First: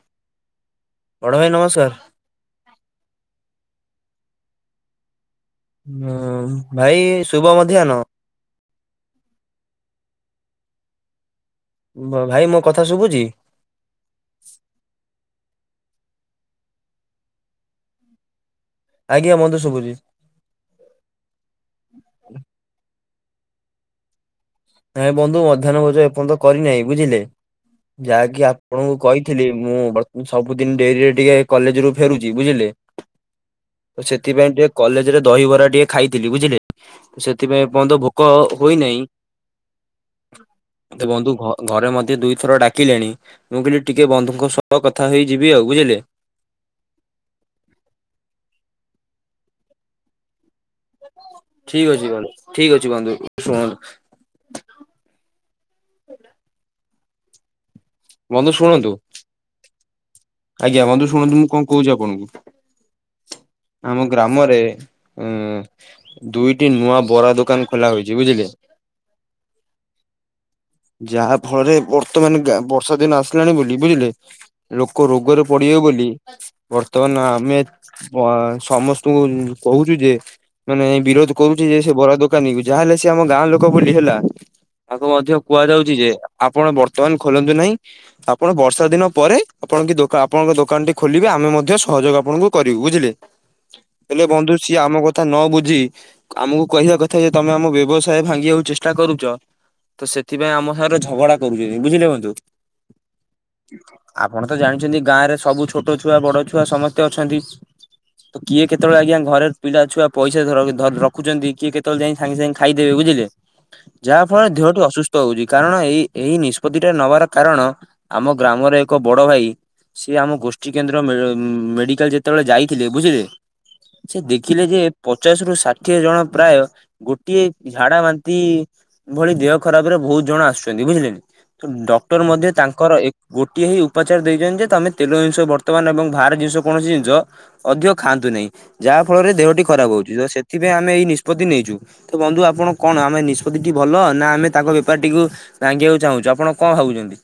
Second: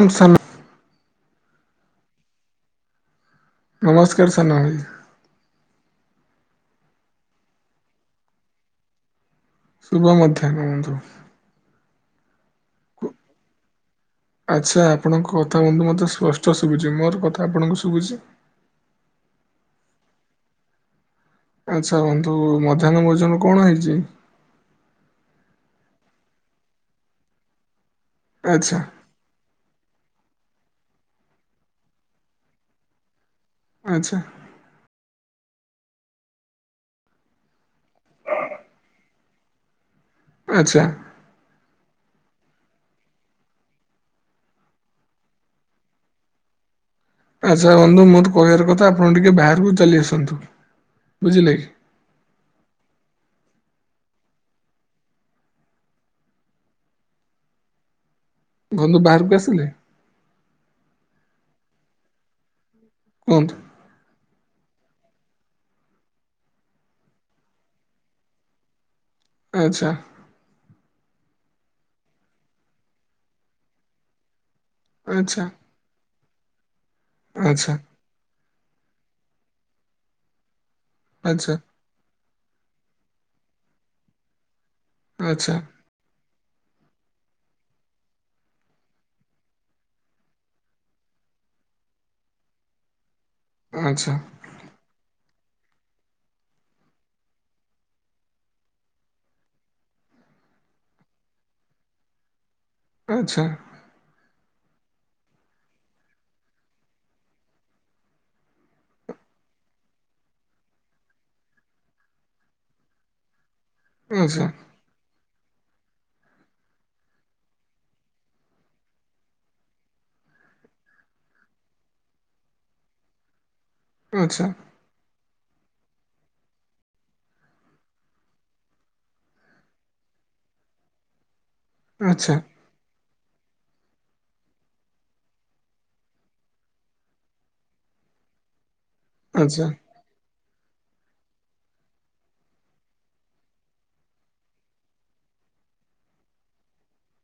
ଆମ ସାନ ବଡ଼ ଭାଇ ନମସ୍କାର୍। ନମସ୍କାର୍ ସାନ ଭାଇ। ହଁ ଭାଇ ଶୁଭ ମଧ୍ୟାନ। ଶୁଭ ମଧ୍ୟାହ୍ନ ବ ବ ଭାଇ ମୋ କଥା ଶୁଭୁଚି? ଆଚ୍ଛା ଆପଣଙ୍କ କଥା ବନ୍ଧୁ ମୋତେ ସ୍ପଷ୍ଟ ଶୁଭୁଚି ମୋର କଥା ଆପଣଙ୍କୁ ଶୁବୁଚି? ଆଜ୍ଞା ମନ୍ତେ ସୁବୁଜି। ଆଚ୍ଛା ବୁନ୍ଧୁ ମଧ୍ୟାହ୍ନ ଭୋଜନ କଣ ହେଇଚି? ନାଇଁ ବନ୍ଧୁ ମଧ୍ୟାହନ ଭୋ ଏପର୍ଯ୍ୟନ୍ତ କରିନାହି ବୁଝିଲେ ଯାହାକି ଆଚ୍ଛା ଆପଣଙ୍କୁ କଇ ଥିଲି ମୁଁ ବ ସବୁଦିନ ଡେରିରେ ଟିକେ କଲେଜ୍ ରୁ ଫେରୁଚି ବୁଝିଲେ ତ ଆଚ୍ଛା ସେଥି ପାଇଁ ଟେ କଲେଜ୍ ରେ ଦହିିବରା ଟିକେ ଖାଇଥିଲି ବୁଝିଲେ ସେଥିପାଇଁ ଏପନ୍ତ ଭୋକ ହୋଇନାହିଁ। ଆଚ୍ଛା? ମତେ ବନ୍ଧୁ ଘ ଘରେ ମତେ ଦୁଇଥର ଡାକିଲେଣି ମୁଁ କଇଲି ଟିକେ ବନ୍ଧୁଙ୍କ ସହ କଥା ହେଇ ଯିବି ଆଉ ବୁଝିଲେ? ଆଚ୍ଛା ବନ୍ଧୁ ମୋର କହିବାର କଥା ଆପଣ ଟିକେ ବାହାରକୁ ଚାଲି ଆସନ୍ତୁ ବୁଝିଲେ? ଠିକ୍ ଅଛି ବ ଠିକ୍ ଅଛି ବନ୍ଧୁ ଶୁଣନ୍ତୁ। ବନ୍ଧୁ ଶୁଣନ୍ତୁ। ଗନ୍ଧୁ ବାରକୁ ଆସିଲେ? ଆଜ୍ଞା ବନ୍ଧୁ ଶୁଣନ୍ତୁ ମୁଁ କଣ କହୁଚି ଆପଣଙ୍କୁ। କନ୍ତୁ। ଆମ ଗ୍ରାମରେ ଏଁ ଦୁଇଟି ନୂଆ ବରା ଦୋକାନ୍ ଖୋଲା ହଇଚି ବୁଝିଲେ? ଆଚ୍ଛା? ଯାହା ଫଳରେ ବର୍ତ୍ତମାନ୍ ଗା ବର୍ଷା ଦିନ ଆସିଲାଣି ବୋଲି ବୁଝିଲେ? କ ରୋଗରେ ଆଚ୍ଛା ପଡିବେ ବୋଲି ବର୍ତ୍ତମାନ ଆମେ ଆଚ୍ଛା ଅ ସମସ୍ତଙ୍କୁ କହୁଚୁ ଯେ ମାନେ ବିରୋଧ ଆଚ୍ଛା କରୁଚି ଯେ। ସେ ବରା ଦୋକାନୀକୁ ଯାହାହେଲେ ସି ଆମ ଗାଁ ଲୋକ ବୋଲି ହେଲା ତାଙ୍କୁ ମଧ୍ୟ ଆଚ୍ଛା କୁହାଯାଉଚି ଯେ ଆପଣ ବର୍ତ୍ତମାନ୍ ଖୋଲନ୍ତୁ ନାହିଁ ଆପଣ ବର୍ଷା ଦିନ ପରେ ଆପଣକି ଦୋ ଆପଣଙ୍କ ଦୋକାନ୍ ଟି ଖୋଲିବେ ଆମେ ମଧ୍ୟ ସହଯୋଗ ଆପଣଙ୍କୁ କରିବୁ ବୁଝିଲେ? ଆଚ୍ଛା ହେଲେ ବନ୍ଧୁ ସିଏ ଆମ କ କଥା ନ ବୁଝି ଆମକୁ କହିବା କଥା ଯେ ତମେ ଆମ ବ୍ୟବସାୟ ଭାଙ୍ଗିବାକୁ ଚେଷ୍ଟା କରୁଚ। ତ ସେଥିପାଇଁ ଆମ ସାଗରେ ଝଗଡା କରୁନି ବୁଝିଲେ କିନ୍ତୁ। ଆଚ୍ଛା। ଆପଣ ତ ଜାଣିଛନ୍ତି ଗାଁ ରେ ସବୁ ଛୋଟ ଛୁଆ ବଡ଼ ଛୁଆ ସମସ୍ତେ ଅଛନ୍ତି। ତ କିଏ କେତେବେଳେ ଆଜ୍ଞା ଘରେ ପିଲା ଛୁଆ ପଇସା ଧ ଧରି ରଖୁଛନ୍ତି କିଏ କେତେବେଳେ ଯାଇଁ। ସାଙ୍ଗେ-ସାଙ୍ଗେ ଖାଇଦେବେ ବୁଝିଲେ? [unintelligible] ଯାହା ଫଳ ରେ ଦିହଠୁ ଅସୁସ୍ଥ ହଉଚି କାରଣ ଏଇ ଏହି ନିଷ୍ପତିଟା ନବାର କାରଣ ଆମ ଗ୍ରାମରେ। ଏକ ବଡ ଭାଇ ସିଏ ଆମ ଗୋଷ୍ଠୀ କେନ୍ଦ୍ର ମେ ମେଡିକାଲ୍ ଯେତେବେଳେ ଯାଇଥିଲେ ବୁଝିଲେ? ସେ ଆଚ୍ଛା ଦେଖିଲେ ଯେ। ପଚାଶ ରୁ ଷାଠିଏ ଜଣ ପ୍ରାୟ ଗୋଟିଏ ଝାଡା ବାନ୍ତି। ଏଭଳି ଦେହ ଖରାପ ରେ ବହୁତ ଜଣ ଆସୁଛନ୍ତି ବୁଝିଲେ କି ତ ଡକ୍ଟର ଆଚ୍ଛା ମଧ୍ୟ ତାଙ୍କର ଏ ଗୁ କେହି ଉପଚାର ଦେଇଛନ୍ତି ଯେ ତମେ ତେଲ ଜିନିଷ ବର୍ତ୍ତମାନ ଏବଂ ବାହାର ଜିନିଷ କୌଣସି ଜିନିଷ ଅଧିକ ଖାଆନ୍ତୁ ନାହିଁ, ଯାହା ଫଳରେ ଦେହଟି ଆଚ୍ଛା ଖରାପ ହଉଛି, ତ ସେଥିପାଇଁ ଆମେ ଏଇ ନିଷ୍ପତ୍ତି ନେଇଛୁ। ତ ବନ୍ଧୁ ଆପଣ କଣ ଆମେ ନିଷ୍ପତ୍ତି ଟି ଭଲ ନା ଆମେ ତାଙ୍କ ବେପାରଟିକୁ ଭାଙ୍ଗିବାକୁ ଚାହୁଁଛୁ ଆପଣ କଣ ଭାବୁଛନ୍ତି?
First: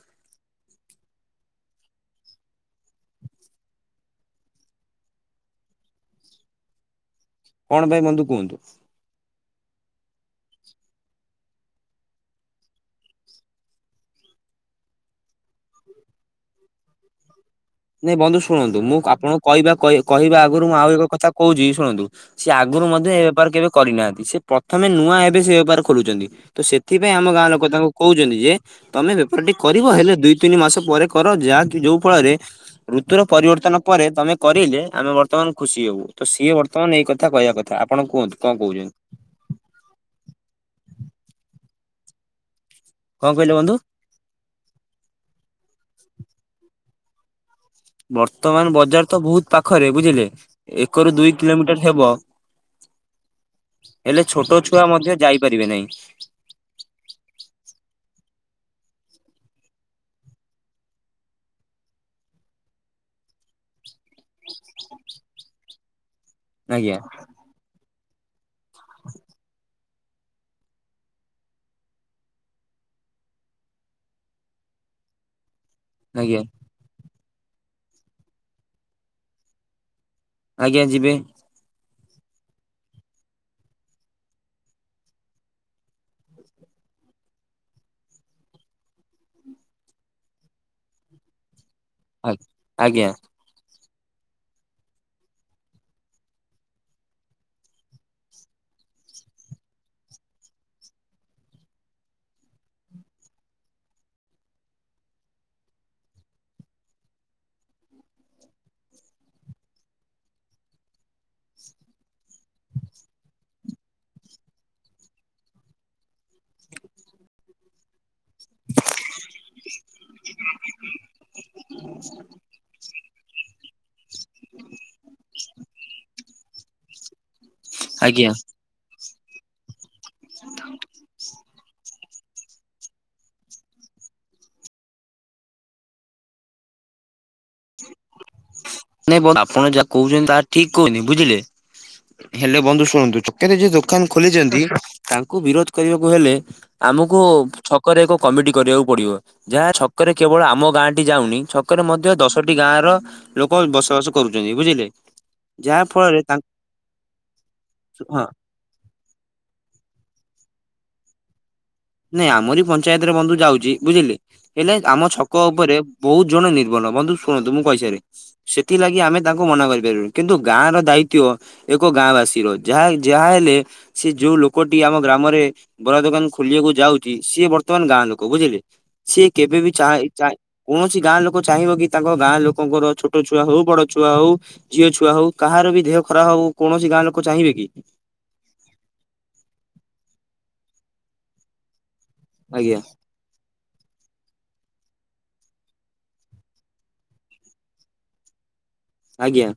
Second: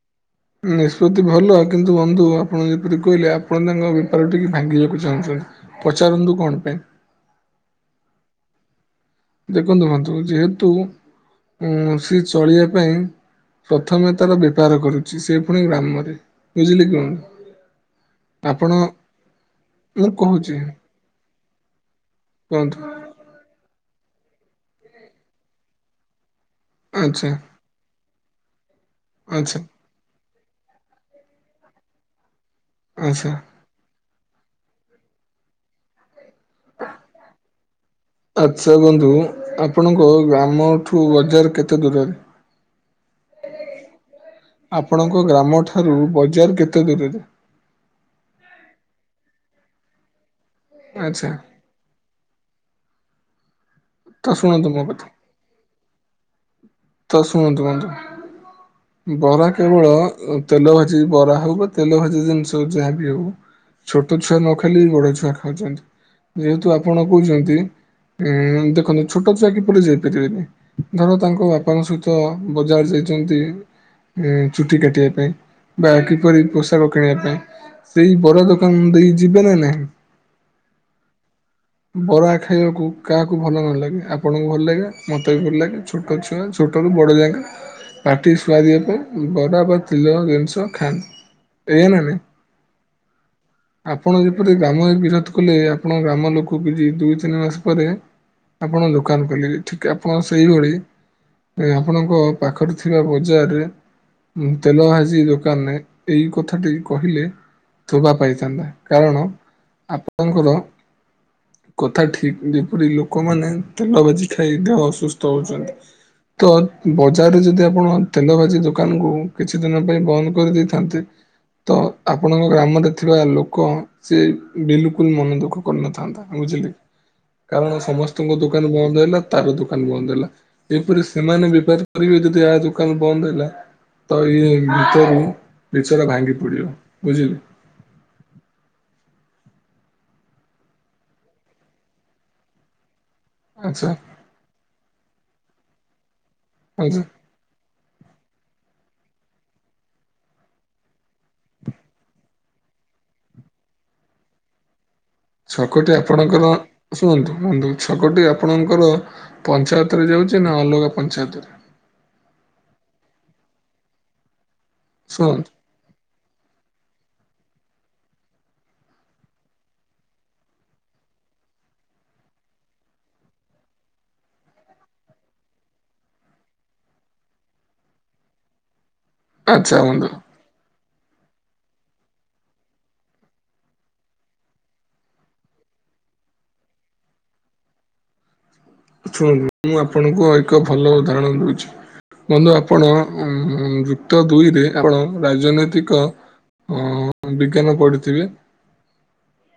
ନିଷ୍ପତ୍ତି ଭଲ କିନ୍ତୁ ବନ୍ଧୁ ଆପଣ ଯେପରି କହିଲେ ଆପଣ ତାଙ୍କ ବେପାର ଟିକି ଭାଙ୍ଗିବାକୁ ଚାହୁଁଛନ୍ତି। ପଚାରନ୍ତୁ କଣ ପାଇଁ? କଣ ପାଇଁ ବନ୍ଧୁ କୁହନ୍ତୁ? ଦେଖନ୍ତୁ ବନ୍ତୁ ଯେହେତୁ ଉଁ ସେ ଚଳିବା ପାଇଁ ପ୍ରଥମେ ତାର ବେପାର କରୁଛି ସେ ପୁଣି ଗ୍ରାମରେ ବୁଝିଲେ କି ବନ୍ଧୁ। ନାଇଁ ବନ୍ଧୁ ଆପଣ ଶୁଣନ୍ତୁ, ମୁଁ ଆପଣଙ୍କୁ କହିବା ମୁଁ କହିବା କହୁଛି ଆଗରୁ ମୁଁ ଆଉ ଏକ କଥା କହୁଛି ଶୁଣନ୍ତୁ। ସିଏ କୁହନ୍ତୁ ଆଗରୁ ମଧ୍ୟ ଏ ବେପାର କେବେ କରିନାହାନ୍ତି, ସେ ପ୍ରଥମେ ନୂଆ ଏବେ ସେ ବେପାର ଖୋଲୁଛନ୍ତି ତ ସେ ଏଥିପାଇଁ ଆମ ଆଚ୍ଛା ଗାଁ ଲୋକ ତାଙ୍କୁ କହୁଛନ୍ତି ଯେ ତମେ ବେପାର ଟି ଆଚ୍ଛା କରିବ ହେଲେ ଦୁଇ ତିନି ମାସ ପରେ କର ଯାହାକି ଯୋଉ ଫଳରେ ଋତୁର ଆଚ୍ଛା। ପରିବର୍ତ୍ତନ ପରେ ତମେ କରିଲେ ଆମେ ବର୍ତ୍ତମାନ ଖୁସି ହବୁ ତ ସିଏ ବର୍ତ୍ତ ବର୍ତ୍ତମାନ ନେଇ ଏଇ କଥା କହିବା କଥା ଆପଣ କୁହନ୍ତୁ କଣ ଆଚ୍ଛା କହୁଛନ୍ତି? ବନ୍ଧୁ ଆପଣଙ୍କ ଗ୍ରାମଠୁ ବଜାର କେତେ ଦୂରରେ? କଣ କହିଲେ ବନ୍ଧୁ? ଆପଣଙ୍କ ଗ୍ରାମଠାରୁ ବଜାର କେତେ ଦୂରରେ? ବର୍ତ୍ତମାନ ବଜାର ତ ବହୁତ ପାଖରେ ବୁଝିଲେ ଏକରୁ ଆଚ୍ଛା ଦୁଇ କିଲୋମିଟର ହେବ। ହେଲେ ତ ଛୋଟ ଶୁଣନ୍ତୁ ମୋ ଛୁଆ କଥା ମଧ୍ୟ ଯାଇପାରିବେ ନାହିଁ। ତ ଶୁଣନ୍ତୁ ବନ୍ଧୁ। ବରା କେବଳ ତେଲ ଭାଜି ବରା ହଉ ବା ତେଲ ଭାଜି ଜିନିଷ ଯାହାବି ହଉ ଛୋଟ ଛୁଆ ନ ଖାଇଲେ ବି ବଡ ଛୁଆ ଖାଉଛନ୍ତି, ଯେହେତୁ ଆପଣ ଆଜ୍ଞା କହୁଛନ୍ତି ଏଁ ଦେଖନ୍ତୁ ଛୋଟ ଛୁଆ କିପରି ଯାଇପାରିବେନି ଧର ତାଙ୍କ ବା ବାପାଙ୍କ ସହିତ ବଜାର ଯାଇଛନ୍ତି ଚୁଟି କାଟିବା ପାଇଁ। ବା ଆଜ୍ଞା। କିପରି ପୋଷାକ କିଣିବା ପାଇଁ ସେଇ ବଡ ଦୋକାନ ଦେଇ ଯିବେ ନା ନାହିଁ? ଆଜ୍ଞା ଯିବେ। [unintelligible] ବରା ଖାଇବାକୁ କାହାକୁ ଭଲ ନ ଲାଗେ ଆପଣଙ୍କୁ ଭଲ ଲାଗେ ମତେ ବି ଭଲ ଲାଗେ ଛୋଟ ଛୁଆ ଛୋଟରୁ ବଡ଼ ଯାକେ ପାଟି ସୁଆଦିଆ ପାଇଁ ବରା ବା ତେଲ ଜିନିଷ ଖାଆନ୍ତି। ଏଇଆ ନାଁ ନାହିଁ। ଆଜ୍ଞା। ଆପଣ ଯେପରି ଗ୍ରାମରେ ବିରୋଧ କଲେ, ଆପଣଙ୍କ ଗ୍ରାମ ଲୋକ କିଛି ଦୁଇ ତିନି ମାସ ପରେ ଆପଣ ଦୋକାନ ଖୋଲିବେ, ଠିକ୍ ଆପଣ ସେଇଭଳି ଆଁ ଆପଣଙ୍କ ପାଖରେ ଥିବା ବଜାର୍ ରେ ତେଲ ଭାଜି ଦୋକାନ୍ ନେ ଏଇ କଥାଟି କହିଲେ ଥୋବା ପାଇଥାନ୍ତା, କାରଣ ଆପଣଙ୍କର କଥା ଠିକ୍ ଯେପରି ଲୋକମାନେ ତେଲ ଭାଜି ଖାଇ ଦେହ ଅସୁସ୍ଥ ହଉଛନ୍ତି। ତ ବଜାର୍ ରୁ ଯଦି ଆପଣ ତେଲ ଭାଜି ଦୋକାନ୍ କୁ କିଛି ଦିନ ପାଇଁ ବନ୍ଦ୍ କରି ଦେଇଥାନ୍ତେ ତ ଅ ଆପଣଙ୍କ ଗ୍ରାମରେ ଥିବା ଲୋକ ସେ ବିଲୁକୁଲ୍ ମନ ଦୁଃଖ କରିନଥାନ୍ତା ବୁଝିଲେ। କାରଣ ଆଜ୍ଞା ସମସ୍ତଙ୍କ ଦୋକାନ୍ ବନ୍ଦ୍ ହେଲା ତାର ଦୋକାନ୍ ବନ୍ଦ୍ ହେଲା। ଏପରି ସେମାନେ ବିପାରି କରିବେ ଯଦି ଆ ଦୋକାନ୍ ବନ୍ଦ୍ ହେଲା। ତ ଇଏ ଭିତରୁ ବିଚରା ଭାଙ୍ଗି ପଡ଼ିବ ବୁଝିଲୁ। ନାଇଁ ବ ଆପଣ ଯା କହୁଛନ୍ତି ତାହା ଠିକ୍ କହୁଛନ୍ତି ବୁଝିଲେ। ହେଲେ ବନ୍ଧୁ ଶୁଣନ୍ତୁ, ଚୁ କରେ ଯେ ଆଚ୍ଛା ଦୋକାନ୍ ଖୋଲିଛନ୍ତି ତାଙ୍କୁ ବିରୋଧ୍ କରିବାକୁ ହେଲେ ଆଚ୍ଛା ଆମକୁ ଛ ଛକରେ ଏକ କମିଟି କରିବାକୁ ପଡିବ, ଯାହା ଛକରେ କେବଳ ଆମ ଗାଁ ଟି ଯାଉନି ଛକରେ ମଧ୍ୟ ଦଶ୍ ଟି ଗାଁ ର ଲୋକ ବସବାସ କରୁଛନ୍ତି ବୁଝିଲେ। ଯାହା ଛକୋଟି ଫଳରେ ତାଙ୍କ ଆପଣଙ୍କର ଶୁଣନ୍ତୁ ମୁନ୍ତୁ ଛକୋଟି ହଁ ଆପ୍ ପଣଙ୍କର ପଞ୍ଚାୟତରେ ଯାଉଛି ନା ଅଲଗା ପଞ୍ଚାୟତରେ? ନାଇଁ ଆମରି ପଞ୍ଚାୟତରେ ବନ୍ଧୁ ଯାଉଛି ବୁଝିଲେ ହେଲେ ଆମ ଛକ ଶୁଣନ୍ତୁ ଉପରେ ବହୁତ୍ ଜଣ ନିର୍ଭର ବନ୍ଧୁ ଶୁଣନ୍ତୁ ମୁଁ କହିସାରେ। ସେଥିଲାଗି ଆମେ ତାଙ୍କୁ ମନା କରିପାରୁ, କିନ୍ତୁ ଗାଁ ର ଦାୟିତ୍ୱ ଏକ ଗାଁ ବାସୀ ର ଯାହା ଯାହା ହେଲେ ସେ ଯୋଉ ଲୋକଟି ଆମ ଗ୍ରାମରେ ବରା ଦୋକାନ୍ ଖୋଲିବାକୁ ଯାଉଛି ସିଏ ବର୍ତ୍ତମାନ ଗାଁ ଲୋକ ବୁଝିଲେ ସିଏ କେବେ ବିି ଆଚ୍ଛା ଚାଏ ବନ୍ଧୁ ଚାଏ କୌଣସି ଗାଁ ଲୋକ ଚାହିଁବ କି ତାଙ୍କ ଗାଁ ଲୋକଙ୍କର ଛୋଟ ଛୁଆ ହଉ ବଡ ଛୁଆ ହଉ। ଝିଅ ଛୁଆ ହଉ କାହାର ବି ଦେହ ଖରାପ ହଉ କୌଣସି ଗାଁ ଲୋକ ଚାହିଁବେ କି? ଶୁଣନ୍ତୁ ମୁଁ ଆପଣଙ୍କୁ ଏକ ଭଲ ଉଦାହରଣ ଦଉଛି ବନ୍ଧୁ ଆଜ୍ଞା ଆପଣ ଉ ଯୁକ୍ତ ଦୁଇରେ ଆପଣ ରାଜନୈତିକ। ଅ ବିଜ୍ଞାନ ପଢିଥିବେ? ଆଜ୍ଞା।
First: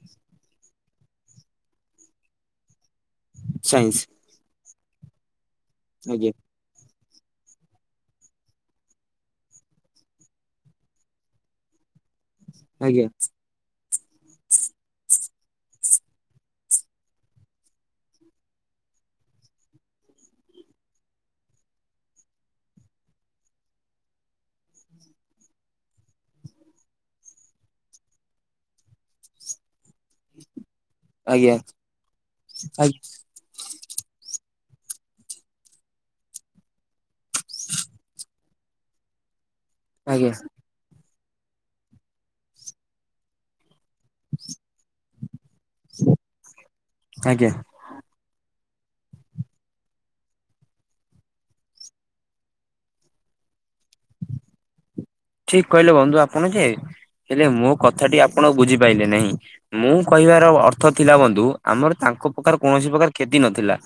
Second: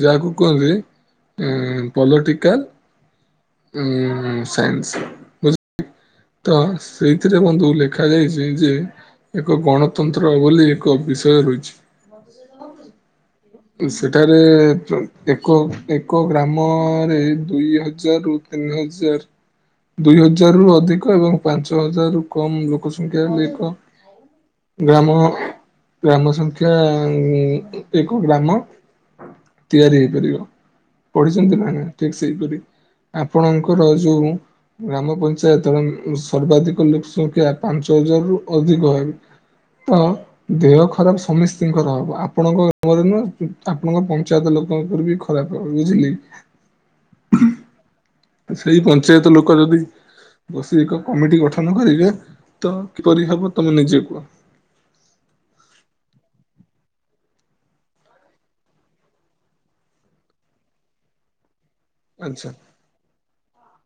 ଯାହାକୁ କୁହନ୍ତି ପଲଟିକାଲ ସାଇନ୍ସ ଉଉଉ ସାଇନ୍ସ୍ ବଝ ଆଜ୍ଞା। ତ ସେଇଥିରେ ବନ୍ଧୁ ଲେଖାଯାଇଛି ଯେ ଏକ ଗଣତନ୍ତ୍ର ବୋଲି ଏକ ବିଷୟ ରହିଛି। ଆଜ୍ଞା ସେଠାରେ ଏ ଏକ ଏକ ଗ୍ରାମ ଅ ରେ ଦୁଇ ହଜ୍ ଜାର୍ ରୁ ତିନି ହଜାର୍। ଦୁଇ ହଜାରରୁୁ ଅଧିକ ଏବଂ ପାଞ୍ଚ ହଜାରରୁୁ କମ୍ ଲୋକ ସଂଖ୍ୟା ହେଲେ ଏକ ଗ୍ରାମ ଗ୍ରାମ ସଂଖ୍ୟା ଉ ଉ ଏକ ଗ୍ରାମ। ତିଆରି ହେଇପାରିବ। ଆଜ୍ଞା ପଢିଛନ୍ତି ନା ନା ଠିକ୍ ସେଇପରି। ଆଜ୍ଞା ଆପଣଙ୍କର ଯୋଉ ଗ୍ରାମ ପଞ୍ଚାୟତର ସର୍ବାଧିକ ଲୋକ୍ ସଂଖ୍ୟା ପାଞ୍ଚ ହଜାର ରୁ ଅଧିକ ହେବ୍ ତ ଆଜ୍ଞା ଦେହ ଖରାପ ସମସ୍ତତିଙ୍କର ହବ ଆପଣଙ୍କ ଗାମରେ ନୁଁ ଆପଣଙ୍କ ପଞ୍ଚାୟତ ଲୋକଙ୍କର ବି ଖରାପ ହବ ବୁଝିଲେ? ଆଜ୍ଞା ସେଇ ପହଞ୍ଚାୱ ତ ଲୋକ ଯଦି ବସି ଏକ କମିଟି ଗଠନ କରିବେ ତ କିପରି ହବ ତମେ ନିଜେକୁଅ। ଠିକ୍ କହିଲେ ବନ୍ଧୁ ଆପଣ ଯେ ହେଲେ ମୋ କଥାଟି ଆପଣ ବୁଝିପାରଲେେ ନାହିଁ। ମୁଁ କହିବାର ଅର୍ଥ ଥିଲା ବନ୍ଧୁ ଆମର ତାଙ୍କ ଆଚ୍ଛା ପ୍ରଖରେ କୌଣସି ପ୍ରକାର କ୍ଷତି ନଥିଲା।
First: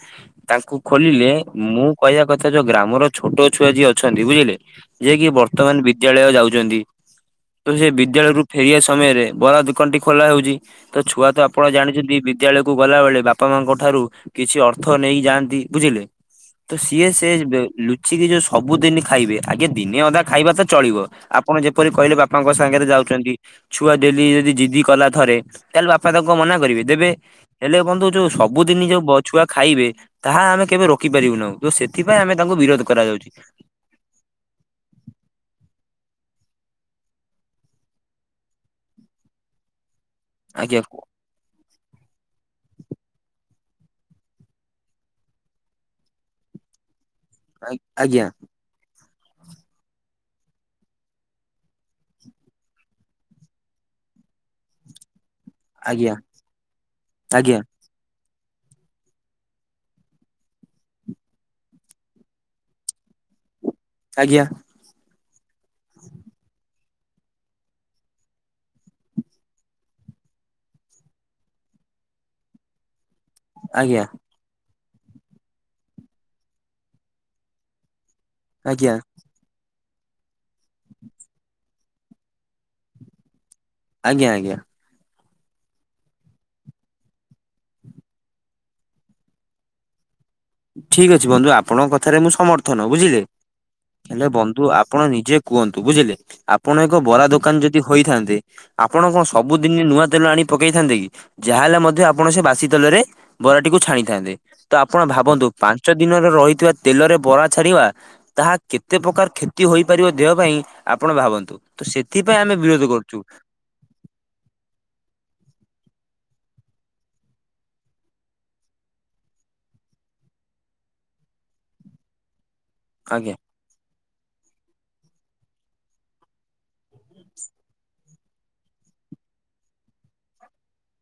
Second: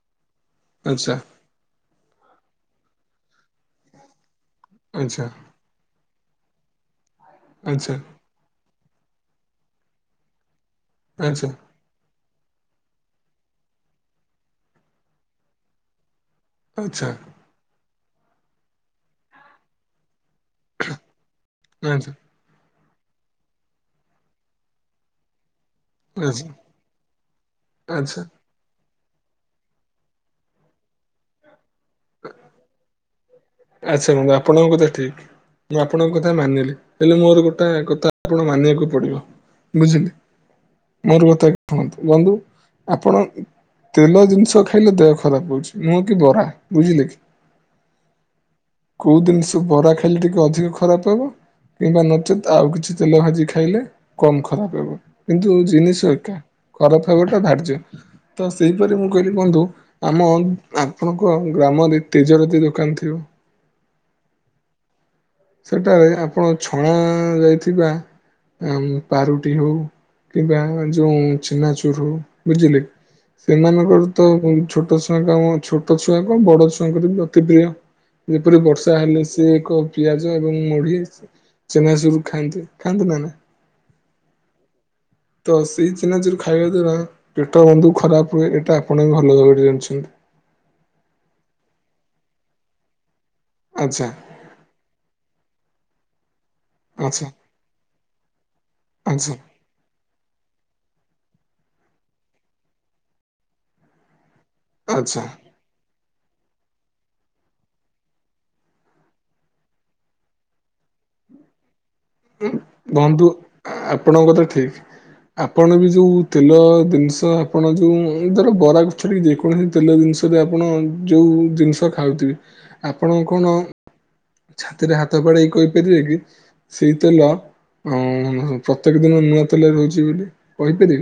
ତାଙ୍କୁ ଆଚ୍ଛା ଖୋଲିଲେ ମୁଁ କହିବା କଥା ଯୋଉ ଗ୍ରାମର ଛୋଟ ଛୁଆ ଯିଏ ଅଛନ୍ତି ବୁଝିଲେ ଯିଏ ଆଚ୍ଛା କି ବର୍ତ୍ତମାନ ବିଦ୍ୟାଳୟ ଯାଉଛନ୍ତି, ତ ସେ ଆଚ୍ଛା ବିଦ୍ୟାଳୟରୁୁ ଫେରିବା ସମୟରେ ବରା ଦୋକାନଟି ଖୋଲା ହୋଉଛି। ତ ଛୁଆ ତ ଆଚ୍ଛା ଆପଣ ଜାଣିଛନ୍ତି ବି ବିଦ୍ୟାଳୟକୁ ଗଲା ବେଳେ ବାପା ମାଙ୍କ ଠାରୁ କିଛି ଅର୍ଥ ନେଇକ ଯାଆନ୍ତି ବୁଝିଲେ। ତ ସିଏ ଆଚ୍ଛା ସେ ଲୁଚିକି ଯୋଉ ସବୁଦିନ ଖାଇବେ ଆଗେ ଦିନେ ଅଦା ଖାଇବା ତ ଚଳିବ। ଆପଣ ଯେପରି ଆଚ୍ଛା କହିଲେ ବାପାଙ୍କ ସାଙ୍ଗରେ ଯାଉଛନ୍ତି ଛୁଆ ଡେଲି ଯଦି ଜିଦି କଲା ଥରେ। ତାହେଲେ ବାପା ତାଙ୍କ ଆଚ୍ଛା ମନା କରିବେ ଦେବେ ହେଲେ ବନ୍ଧୁ ଆଚ୍ଛା ଯୋଉ ସବ୍ ସବୁଦିନି ଯୋଉ ବ ଛୁଆ ଖାଇବେ ତାହା ଆମେ କେବେ ରୋକିପାରିବୁ ନି ଆଉ। ତ ସେଥିପାଇଁ ଆମେ ତାଙ୍କୁ ବିରୋଧ କରାଯାଉଛି। ଆଚ୍ଛା ବନ୍ଧୁ ଆପଣଙ୍କ କଥା ଠିକ୍। ମୁଁ ଆପଣଙ୍କ କଥା ମାନିଲି ହେଲେ ମୋର ଗୋଟେ କଥା ଆପଣ ମାନିବାକୁ ପଡିବ। ବୁଝିଲେ। ଆଜ୍ଞା। ମୋର କଥା ଶୁଣନ୍ତୁ ବନ୍ଧୁ ଆପଣ ତେଲ ଜିନିଷ ଖାଇଲେ ଦେହ ଖରାପ ହଉଛି ମୁଁ କି ବରା ବୁଝିଲେ। ଆଜ୍ଞା। କୋଉ ଦିନିଷ ବରା ଖାଇଲେ ଟିକେ ଅଧିକ ଖରାପ ହେବ? କିମ୍ବା ନଚେତ୍ ଆଉ କିଛି ତେଲ ଭାଜି ଖାଇଲେ କମ ଖରାପ ହେବ କିନ୍ତୁ ଆଜ୍ଞା ଜିନିଷ ଆଜ୍ଞା ଏକା ଖରାପ ହବଟା ଆଜ୍ଞା ଧାର୍ଯ୍ୟ ତ ସେଇପରି ମୁଁ କହିଲି ବନ୍ଧୁ ଆମ ଆପଣଙ୍କ ଗ୍ରାମରେ ତେଜରାତି ଦୋକାନ ଥିବ। ଆଜ୍ଞା। ସେଠାରେ ଆପଣ ଛଣା ଯାଇଥିବା ପାରୁଟି ହଉ କିମ୍ବା ଯୋଉ ଚେନାଚୁର ବୁଝିଲେ ଆଜ୍ଞା। ସେମାନଙ୍କର ତ ଛୋଟ ଛୁଆ କାମ ଛୋଟ ଛୁଆଙ୍କ ବଡ ଛୁଆଙ୍କର ଅତି ପ୍ରିୟ ଯେପରି ବର୍ଷା ହେଲେ ସେ ଏକ ପିଆଜ ଏବଂ ମୁଢି ଚେନାଚୁରୁ ଖାଆନ୍ତେ ଖାଆନ୍ତୁ ନା ନାହିଁ। ଆଞା ଆଜ୍ଞା। ତ ସେଇ ଚିନାଚୋରୁ ଖାଇବା ଦ୍ଵାରା ପେଟ ବନ୍ଧୁ ଖରାପ ହୁଏ ଏଇଟା ଆପଣ ବି ଭଲ ଭାବବେ ଜାଣିଛନ୍ତି। ଠିକ୍ ଅଛି ବନ୍ଧୁ ଆପଣଙ୍କ କଥାରେ ମୁଁ ସମର୍ଥନ ବୁଝିଲେ। ଆଚ୍ଛା। ହେଲେ ବନ୍ଧୁ ଆପଣ ନିଜେ କୁହନ୍ତୁ ବୁଝିଲେ। ଆପଣ ଏକ ବରା ଆଚ୍ଛା ଦୋକାନ ଯଦି ହୋଇଥାନ୍ତେ ଆପଣ କଣ ଆଚ୍ଛା ସବୁଦିନ ନୂଆ ତେଲ ଆଣି ପକେଇଥାନ୍ତେ କି? ଯାହାହଲେ ମଧ୍ୟ ଆପଣ ସେ ବାସି ତେଲରେ ବରାଟିକୁ ଛାଣିଥାନ୍ତେ, ତ ଆପଣ ଆଚ୍ଛା ଭାବ ପାଞ୍ଚ ଦିନରେ ରହିଥିବା ତେଲରେ ବରା ଛାଡିବା ତାହା କେତେ ପ୍ରକାର କ୍ଷତି ହୋଇପାରିବ ଦେହ ପାଇଁ ଆପଣ ଭାବନ୍ତୁ। ସେଥିପା ବନ୍ଧୁ ଆପଣଙ୍କ କଥା ଠିକ୍। ଆପଣ ବି ଯୋଉ ତେଲ ଜିନିଷ ଆପଣ ଯୋଉ ଧର ବରା ଗଛରିକି ଯେକୌଣସି ତେଲ ଜିନିଷରେ ଆପଣ ଯେଉଁ ଜିନିଷ ଖାଉଥିବେ ଆପଣ ଆଜ୍ଞା। କଣ ଛାତିରେ ହାତ ବାଡେଇ କହିପାରିବେ କି ସେଇ ତେଲ ପ୍ରତ୍ୟେକ ଦିନ ନୂଆ ତେଲରେ ରହୁଛି ବୋଲି କହିପାରିବେ?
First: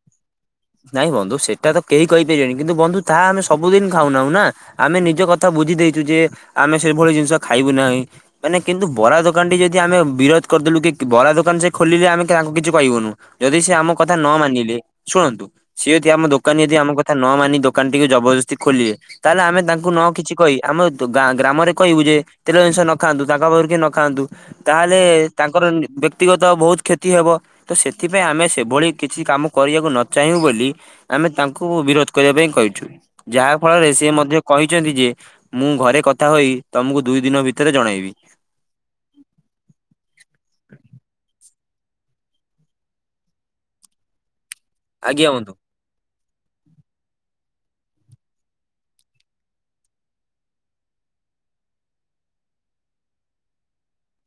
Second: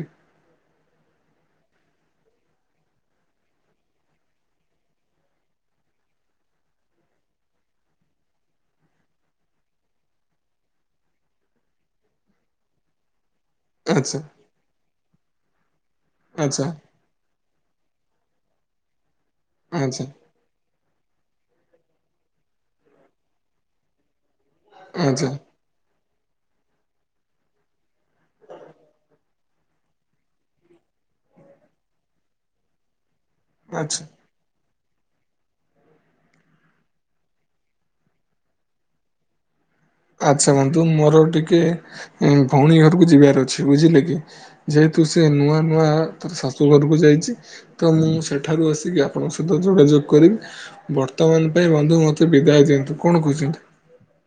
ନାଇଁ ବନ୍ଧୁ ସେଟା ତ କେହି କହିପାରିବେନି କିନ୍ତୁ ବନ୍ଧୁ ତାହା ଆମେ ସବୁଦିନ ଖାଉନାହୁଁ ନା। ଆମେ ନିଜ କଥା ବୁଝି ଦେଇଛୁ ଯେ ଆମେ ସେଭଳି ଜିନିଷ ଖାଇବୁ ନାହିଁ। ମାନେ କିନ୍ତୁ ବରା ଦୋକାନ ଟି ଯଦି ଆମେ ବିରୋଧ କରିଦେଲୁ କି ବରା ଦୋକାନ ସେ ଖୋଲିଲେ ଆମେ ତାଙ୍କୁ କିଛି କହିବୁନୁ। ଯଦି ସି ଆମ କଥା ଆଚ୍ଛା ନ ମାନିଲେ ଶୁଣନ୍ତୁ ସିଏ ଯଦି ଆମ ଦୋକାନ ଆଚ୍ଛା ଯଦି [inaudible] ମୋ କଥା ନ ମାନି ଦୋକାନ ଟିକୁ ଜବରଦସ୍ତି ଖୋଲିବେ ତାହେଲେ ଆମେ ତାଙ୍କୁ ନ ଆଚ୍ଛା କିଛି କହି ଆମେ ଗାଁ ଗ୍ରାମରେ କହିବୁ ଯେ ତେଲ ଜିନିଷ ନ ଖାଆନ୍ତୁ ତାଙ୍କ ପାଖରୁ କେହି ନ ଖାଆନ୍ତୁ। ତାହେଲେ ଆଚ୍ଛା ତାଙ୍କର ବ୍ୟକ୍ତିଗତ ବହୁତ କ୍ଷତି ହେବ ତ ସେଥିପାଇଁ ଆମେ ସେଭଳି କିଛି କାମ କରିବାକୁ ନ ଚାହିଁବୁ ବୋଲି ଆମେ ତାଙ୍କୁ ବିରୋଧ କରିବା ପାଇଁ କହିଛୁ ଯାହା ଫଳରେ ଆଚ୍ଛା ସି ମଧ୍ୟ କହିଛନ୍ତି ଯେ ମୁଁ ଘରେ କଥା ହୋଇ ତମକୁ ଦୁଇ ଦିନ ଭିତରେ ଜଣେଇବି। ଆଚ୍ଛା ବନ୍ଧୁ ମୋର ଟିକେ ଭଉଣୀ ଘରକୁ ଯିବାର ଅଛି ବୁଝିଲେ କି? ଯେହେତୁ ସିଏ ଆଜ୍ଞା ବନ୍ଧୁ। ନୂଆ ନୂଆ ତାର ଶାଶୁଘରକୁ ଯାଇଛି ତ ମୁଁ ସେଠାରୁ ଆସିକି ଆପଣଙ୍କ ସହିତ ଯୋଗାଯୋଗ କରିବି। ବର୍ତ୍ତମାନ ପାଇଁ ବନ୍ଧୁ ମୋତେ ବିଦାୟ ଦିଅନ୍ତୁ କଣ କହୁଛନ୍ତି?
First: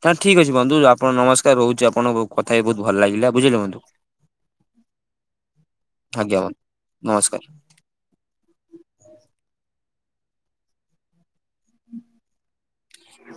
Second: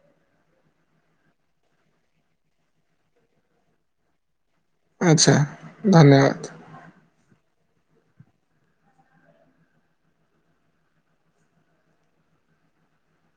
ତାହେଲେ ଠିକ ଅଛି ବନ୍ଧୁ ଆପଣ ନମସ୍କାର ରହୁଛି ଆପଣଙ୍କ କଥା ବହୁତ ଭଲ ଲାଗିଲା ବୁଝିଲେ ବନ୍ଧୁ। ଆଚ୍ଛା ଆଜ୍ଞା ଧନ୍ୟବାଦ। ବନ୍ଧୁ ନମସ୍କାର। ହ